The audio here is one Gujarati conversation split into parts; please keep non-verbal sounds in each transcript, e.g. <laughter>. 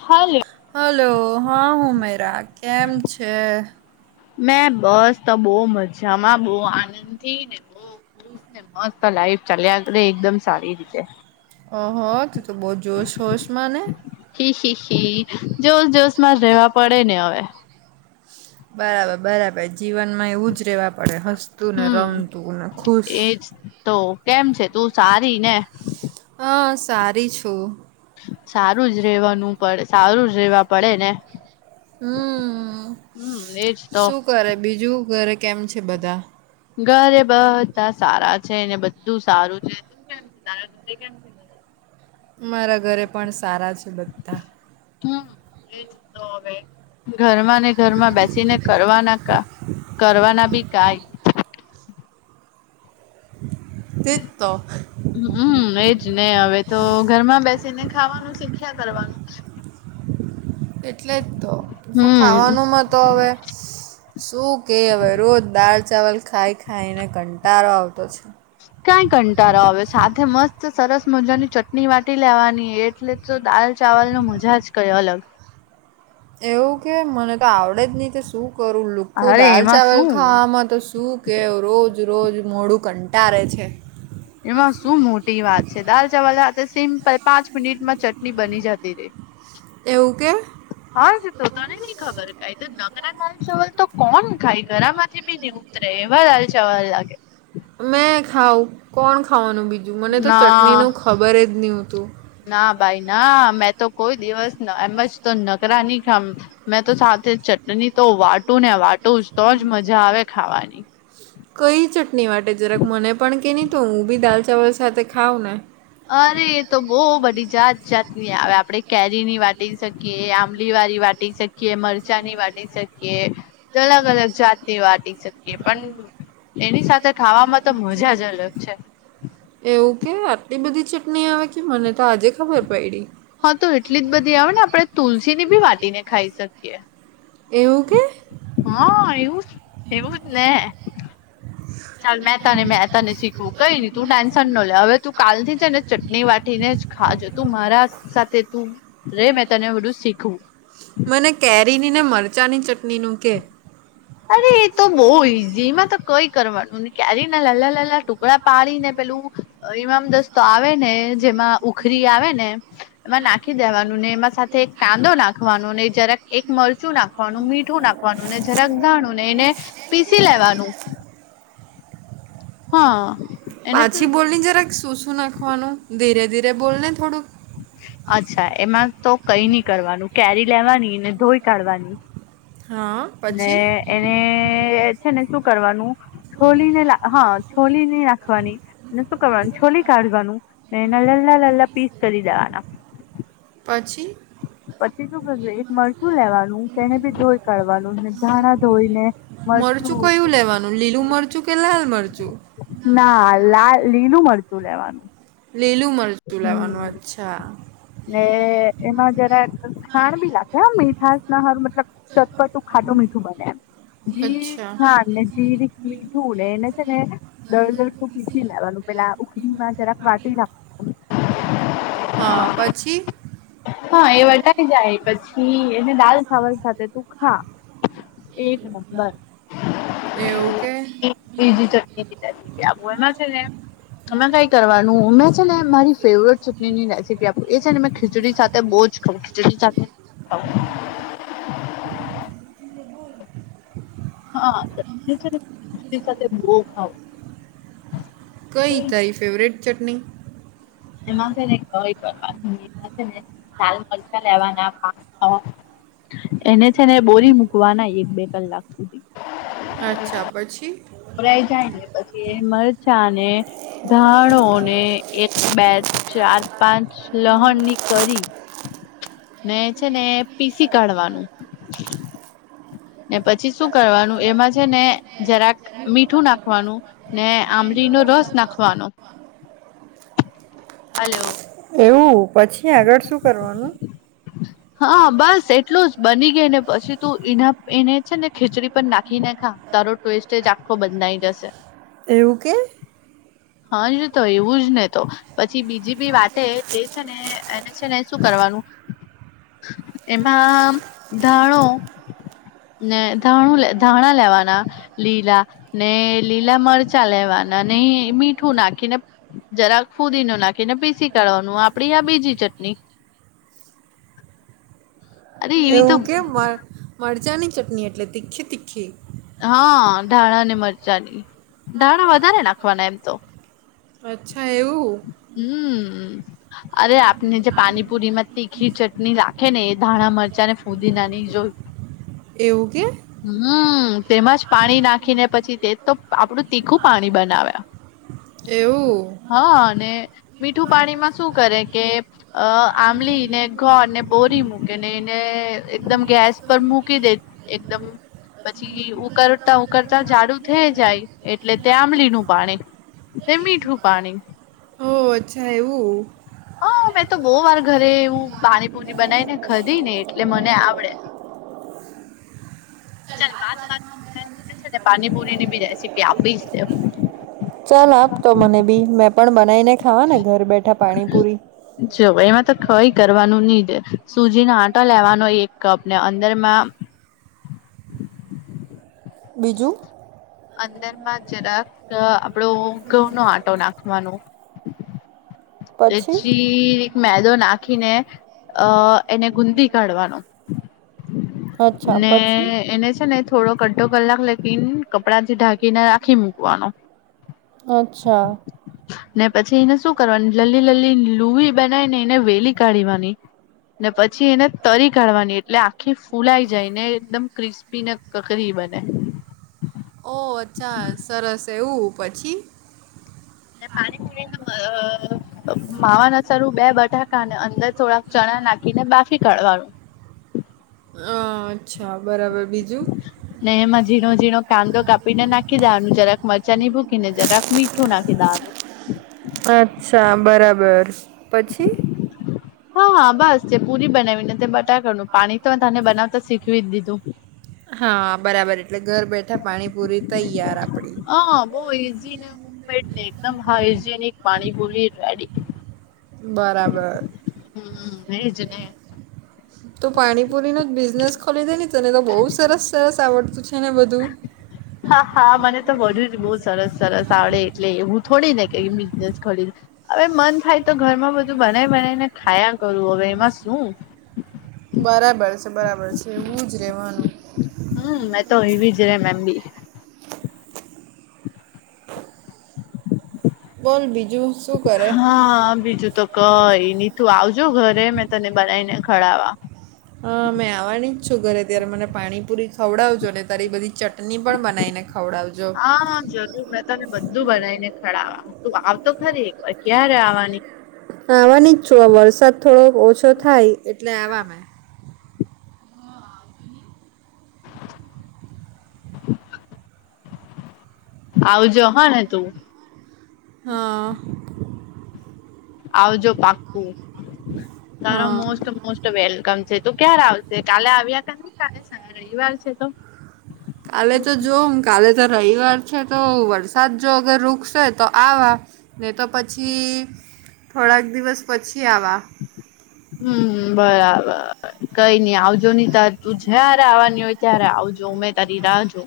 હાલે. હલો હા હુંમેરા કેમ છે? મેં બસ તો બહુ મજામાં બહુ આનંદ થી બહુ મસ્ત લાઈફ ચાલ્યા એકદમ સારી રીતે. ઓહો તો તો બહુ જોશ હોશ મને. હી હી હી જોશ જોશમાં રહેેવા પડે ને હવે. બરાબર બરાબર જીવન માં એવું જ રહેેવા પડે હસતું ને હમ રમતું ને ખુશ. એજ તો કેમ છે તું સારી ને? હા સારી છું. સારું જ રેવાનું પડે સારું જ રેવા પડે ને. હમ હમ્મ એજ તો. શું કરે બીજું ઘરે કેમ છે બધા? ઘરે બધા સારા છે ને બધું સારું તું કેમ છે તારા ઘરે કેમ? છે બધા મારા ઘરે પણ સારા છે બધા. હમ્મ એજ તો હવે ઘરમાં ને ઘરમાં બેસીને કરવા ના કા કરવાના બી કઈ એજ તો હમ્મ એજ ને હવે ઘરમાં બેસીને ખાવાનું શીખ્યા કરવાનું. એટલે જ તો હમ ખાવાનુંમાં તો હવે શું કે હવે રોજ દાલ ચાવલ ખાઈ ખાઈને કંટળો આવતો છે. કઈ કંટારો આવે સાથે મસ્ત સરસ મજાની ચટણી વાટી લેવાની એ એટલે તો દાલ ચાવલ નું મજા જ કયું અલગ એવું કે મને તો આવડે જ નહીં કે શું કરું લુખું અરે દાલ એમાં ચાવલ શું ખાવામાં તો શું કે રોજ રોજ મોડું કંટારેે છે. એમાં શું મોટી વાત છે દાલ ચાવલ સાથે સિમ્પલ પાંચ મિનિટમાં ચટણી બની જતી રે. <inaudible> એવું કે હા જ તો તને નઈ ખબર કઈ તો નગરા દાલ ચાવલ તો કોણ ખાય ઘરા માંથી બી નહી ઉતરે એવા દાલ ચાવલ લાગે. મેં ખાાવ કોણ ખાવાનું બીજું મને તો ના ચટણી નું ખબર જ નહતું. ના ભાઈ ના મેં તો કોઈ દિવસ એમજ તો નકરા નહી ખામ મેં તો સાથે ચટણી તો વાટું ને વાટું જ તો જ મજા આવે ખાવાની. કઈ ચટણી માટે જરાક મને પણ કે નહી તો હું બી દાલ ચાવલ સાથે ખાઉં ને અરે એ તો બોઉ બધી જાત જાતની આવે. આપડે કેરીની વાટી શકીએ આંબલીવાળી વા ટી શકીએ મરચાની વાટી શકીએ. અલગ અલગ જાતની વાટી શક એ પણ એની સાથે ખાવામાં તો મજા જ અલગ છે. એવું કે આટલી બધી ચટણી આવે કે મને તો આજે ખબર પયડી. હા તો એટલી જ બધી આવે ને આપડે તુલસીની બી વાટીને ખાઈ શકીએ. એવું કે? હા એવું જ એવું જ ને. ચાલ મેં તને મેં તને શી ખવુ કઈ ની તું ટેન્શન ન લે. અવે તું કાલથી છે ને ચટણી વાટી ને જ ખાજે તું મારાસ સાથે તું રે મે તને બધું શીખવું. મને કેરીની ને મરચાંની ચટણીનું કે? અરે એ તો બોઉ ઈઝી એમાં તો કઈ કરવાનું ની કેરી ના લલા લલા ટુકડા પાડીને પેલું અ એવામાં દસત તો આવે ને જેમાં ઉખરી આવે ને. એમાં નાખી દેવાનું ને એમાં સાથે એક કાંદો નાખવાનો ને જરાક એક મરચું નાખવાનું મીઠું નાખવાનું. ને જરાક જાણું ને એને પીસી લેવાનું. હા. એને પાછી બોલને જરાક શું શું નાખવાનું ધીરે ધીરે બોલને થોડુંક. અચ્છા એમાં તો કઈની કરવાનું કેરી લેવાની ને ધોઈ કાઢવાની. હા. પછી ને એને છે ને શું કરવાનું છોલીને રા હા છોલીને ની રાખવાની. અને શું કરવાનું છોલી કાઢવાનું. અને એના લલા લલા પીસ કરી દેવાના. પછી. પછી શું કરવું એક મરચું લેવાનું તેને બી ધોઈ કાઢવાનું ધાણા ધોઈને. મરચું. કયું લેવાનું લીલું મરચું કે લાલ મરચું? ના લાલ લીલું મરચું લેવાનું. લીલું મરચું લેવાનું હમ અચ્છા. ને એમાં જરાક ખાણ બી નાખે મીઠાશના હારું મતલબ ચટપટું ખાટું મીઠું બને એમ. જીરીક અચ્છા ખાણ ને જીરીક મિઠુ ને એને છે ને દળદળ તું પીસી લેવાનું પેલા ઉખડીમાં જરાક વાટી રાખવાનું હા પછી પછી હા એ વટાઈ જાય. પછી એને દાલ ચાવલ સાથે તું ખા એક નંબર. એવું કે <unintelligible> ચટણી એમાં છે ને એમાં કઈ કરવા નું મે છે ને મારી ફેવરેટ શબજી એ છે ને મે ખીચડી સાથે બોઉ જ ખાવ. ખીચડી સાથે ખાવ હા ચટણી છે ને ખીચડી સાથે બોઉ ખાવ કઈ તારી ફેવરેટ ચટણી? એમાં છે ને <unintelligible> મરચા લેવાના એને છે ને બોળી મુકવાનાં એક બે કલાક સુધી અચ્છા પછી. દળાય જાય ને પછી મરચાંને ધાણોને બે ચાર પાંચ લહણની કલી ને છે ને. પીસી કાઢવાનું. ને પછી શું કરવાનું એમાં છે ને જરાક મીઠું નાખવાનું. ને આંમળી નો રસ નાખવાનો. હલો. એવું? પછી આગળ શું કરવાનું? હા બસ એટલું જ. બની ગિયું. ને પછી તું એના એને છે ને ખીચડી પણ નાખી ને ખા, તારો ટેસ્ટ એ જ આખો બદલાઈ જશે. એવું કે? હાજ તો એવું જ ને તો. પછી બીજી બી વાટે, તે છે ને એને છે ને શું કરવાનું એમાંમ ધાણો ને ધાણું લે ધાણા લેવાના. લીલા. ને લીલા મરચાં લેવાના ને મીઠું નાખીને જરાક ફૂદીનો નાખીને પીસી કાઢવાનું. આપણી આ બીજી ચટણી. અરે એવી એવું તો કેમ, મ મરચાંની ચટણી એટલે તીખી-તીખી. હા. ધાણા ને મરચાંની. ધાણા વધારે નાખવાના એમ તો. અચ્છા એવું? હમ્મ. અરે આપને જે પાણીપુરી માં તીખી ચટણી રાખે ને એ ધાણા મરચાં ને ફૂદીનાની. જો <inaudible> એવું કે? હમ્મ. તેમાં જ પાણી નાખીને પછી તે જ તો આપણું તીખું પાણી બનાવે. એવું. હ ને મીઠું પાણીમાં શું કરે કે અહ આંબલીને ગોળ ને બોરી મૂકે ને એને એકદમ ગેસ પર મૂકી દે એકદમ પછી ઉકળતા-ઉકળતા જાડું થઈ જાય એટલે તે આંબલીનું પાણી. તે મીઠું પાણી. ઓ અચ્છા એવું. હા. મેં તો બહુ વાર ઘરે એવું પાણીપુરી બનાઈ ને ખધી ને એટલે મને આવડે. ચલ વાતવાતમા મે તને છે ને પાણીપુરી ની બી રેસીપી આપી જ દેવ. ચાલ આપ તો મને બી. મેં પણ બનાઈને ખાવા ને ઘર બેઠા પાણીપુરી. જો એમાં તો કંઈ કરવાનું ની સુજી ના આટા લેવાનો એક કપ ને અંદરમાં બીજું? અંદરમાં જરાક આપણો ઘઉં નો આંટો નાખવાનો. ને પછી જીરીક મેદો નાખીને અહ એને ગુંદી કાઢવાનો. અચ્છા ને પછી એને છે ને થોડો અધો કલાક લગીન, કપડાં થી ઢાંકીને રાખી મૂકવાનો. અચ્છા. ને પછી એને શું કરવાનું, લલી-લલી લુહી બનાઈ ને એને વેલી કાઢીવાની. ને પછી એને તળી કાઢવાની. એટલે આ ખી ફૂલાઈ જાય, ને એકદમ ક્રિસ્પી ને કકરી બને. ઓહ! અચ્છા. સરસ. એવું? પછી? ને પાણીપુરીનો અહ માવાના સારું બે બટાકા ને અંદર થોડાક ચણા નાખીને બાફી કાઢવાનું. અહ અચ્છા. બરાબર. બીજું? ને એમાં ઝીણો-ઝીણો કાંદો કાપીને નાખી દેવાનું, જરાક મરચા ની ભૂકી, ને જરાક મીઠ ઠું નાખી દેવાનું. અચ્છા. બરાબર. પછી? હા બસ. જે પુરી બનાવીને તે બટાકાનું પાણી તો મેં તને બનાવતા શીખવી જ દીધું. હા બરાબર એટલે ઘર બેઠા પાણીપૂરી તૈયાર આપણી. હા બૌ ઈઝી ને હોમમેડ ને એકદમ હાઈજેનિક પાણીપૂરી રેડી. બરાબર <unintelligible> તો પાણીપુરીનો જ બિઝનેસ ખોલી દેને તને તો બહુ સરસ સરસ આવડતું છે ને બધું હા હા મને તો બધું જ બો સરસ સરસ આવડે એટલે એવું થોડી ને કે બિઝનેસ ખોલી હવે મન થાય તો ઘરમાં બધું બનાઈ બનાઈને ખાયા કરું હવે એમાં શું. બરાબર છે બરાબર છે એવું જ રહેવાનું હમ્મ મેં તો એવી જ રેમ એમ બી બોલ બીજું શું કરે હા બીજું તો કઈ ની તું આવજો ઘરે મેં તને બનાઈને ખવડાવા. અ મેં આવવાની જ છું ઘરે ત્યારે મને પાણીપુરી ખવડાવજો ને તારી બધી ચટણી પણ બનાવીને ખવડાવજો <unintelligible> તને બધું બનાઈને ખવડાવા તું આવતો ખરી એક વાર ક્યારે આવવાની આવાની જ છું આ વરસાદ થોડો ઓછો થાય એટલે આવા આવજો હ ને તું હમ્મ આવજો પાક્કું <unintelligible> હા મોસ્ટ વેલકમ છે તું ક્યારે આવશે કાલે આવ્યા કરની શની કાલે રવિવાર છે તો કાલે તો જોમ કાલે તો રવિવાર છે તો વરસાદ જો અગર રૂકશે તો આવા ને તો પછી થોડાક દિવસ પછી આવા હમ્મ હમ્મ બરાબર કઈ નઈ આવજો નહી ત તું જયારે આવવાની હોય ત્યારે આવજો મે તારી રાહ જો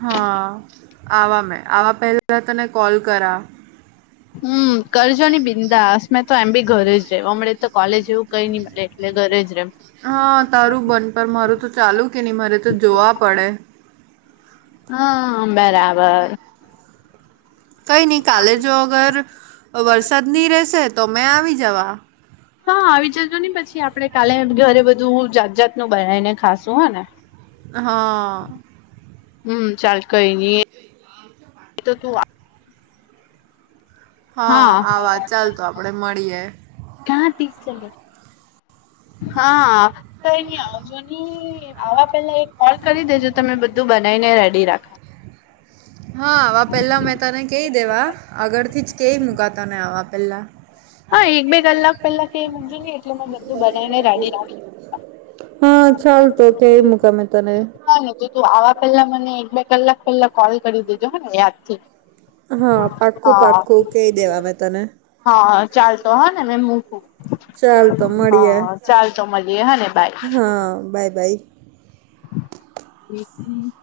હા આવા મેં આવા પહેલા તને કોલ કરા હમ્મ કરજોની બિંદાસ મેં તો એમ બી ઘરે જ રેમ અમણાં તો કોલેજ એવું કઈ ની મળે એટલે ઘરે જ રેમ હા તારું બન પર મારું તો ચાલુ કે નહી મારે તો જોવા પડે હમ્મ બરાબર કંઈ નહીં કાલે જો અગર વરસાદની રહેશે તો મેં આવી જવા હ આવી જજો ની પછી આપડે કાલે ઘરે બધું જાત જાતનું બનાઈને ખાશું હ ને હમ્મ હમ્મ ચાલ કઈ ની <inaudible> હા આવા ચાલ તો આપણેે મળીએ. <unintelligible> હા તો કઈ ની આવજોની આવા પેલા એક કોલ કરી દેજો તો મેં બધું બનાવીને રેડી રાખા. હા આવા પેલા મેં તને કેઈ દેવા આગળ થી જ કેઈ મુકા તને આવા પેલા હા એક બે કલાક પેલા કેઈ મૂકજે ની એટલે મે બધું બનાઈને રેડી રાખી મુકા હ ચાલ તો કેઈ મુકા મે તને હા ને તો તું આવા પેલા મને એક બે કલાક પેલા કોલ કરી દેજો હ ને યાદથી હ પાક્કું પાક્કું કેઈ દેવા મે તને હા ચાલતો હ ને મે મુકુ ચાલ તો હ હ મળીએ ચાલ તો મલીએ હ ને બાઈ હા બાય બાાય <inaudible>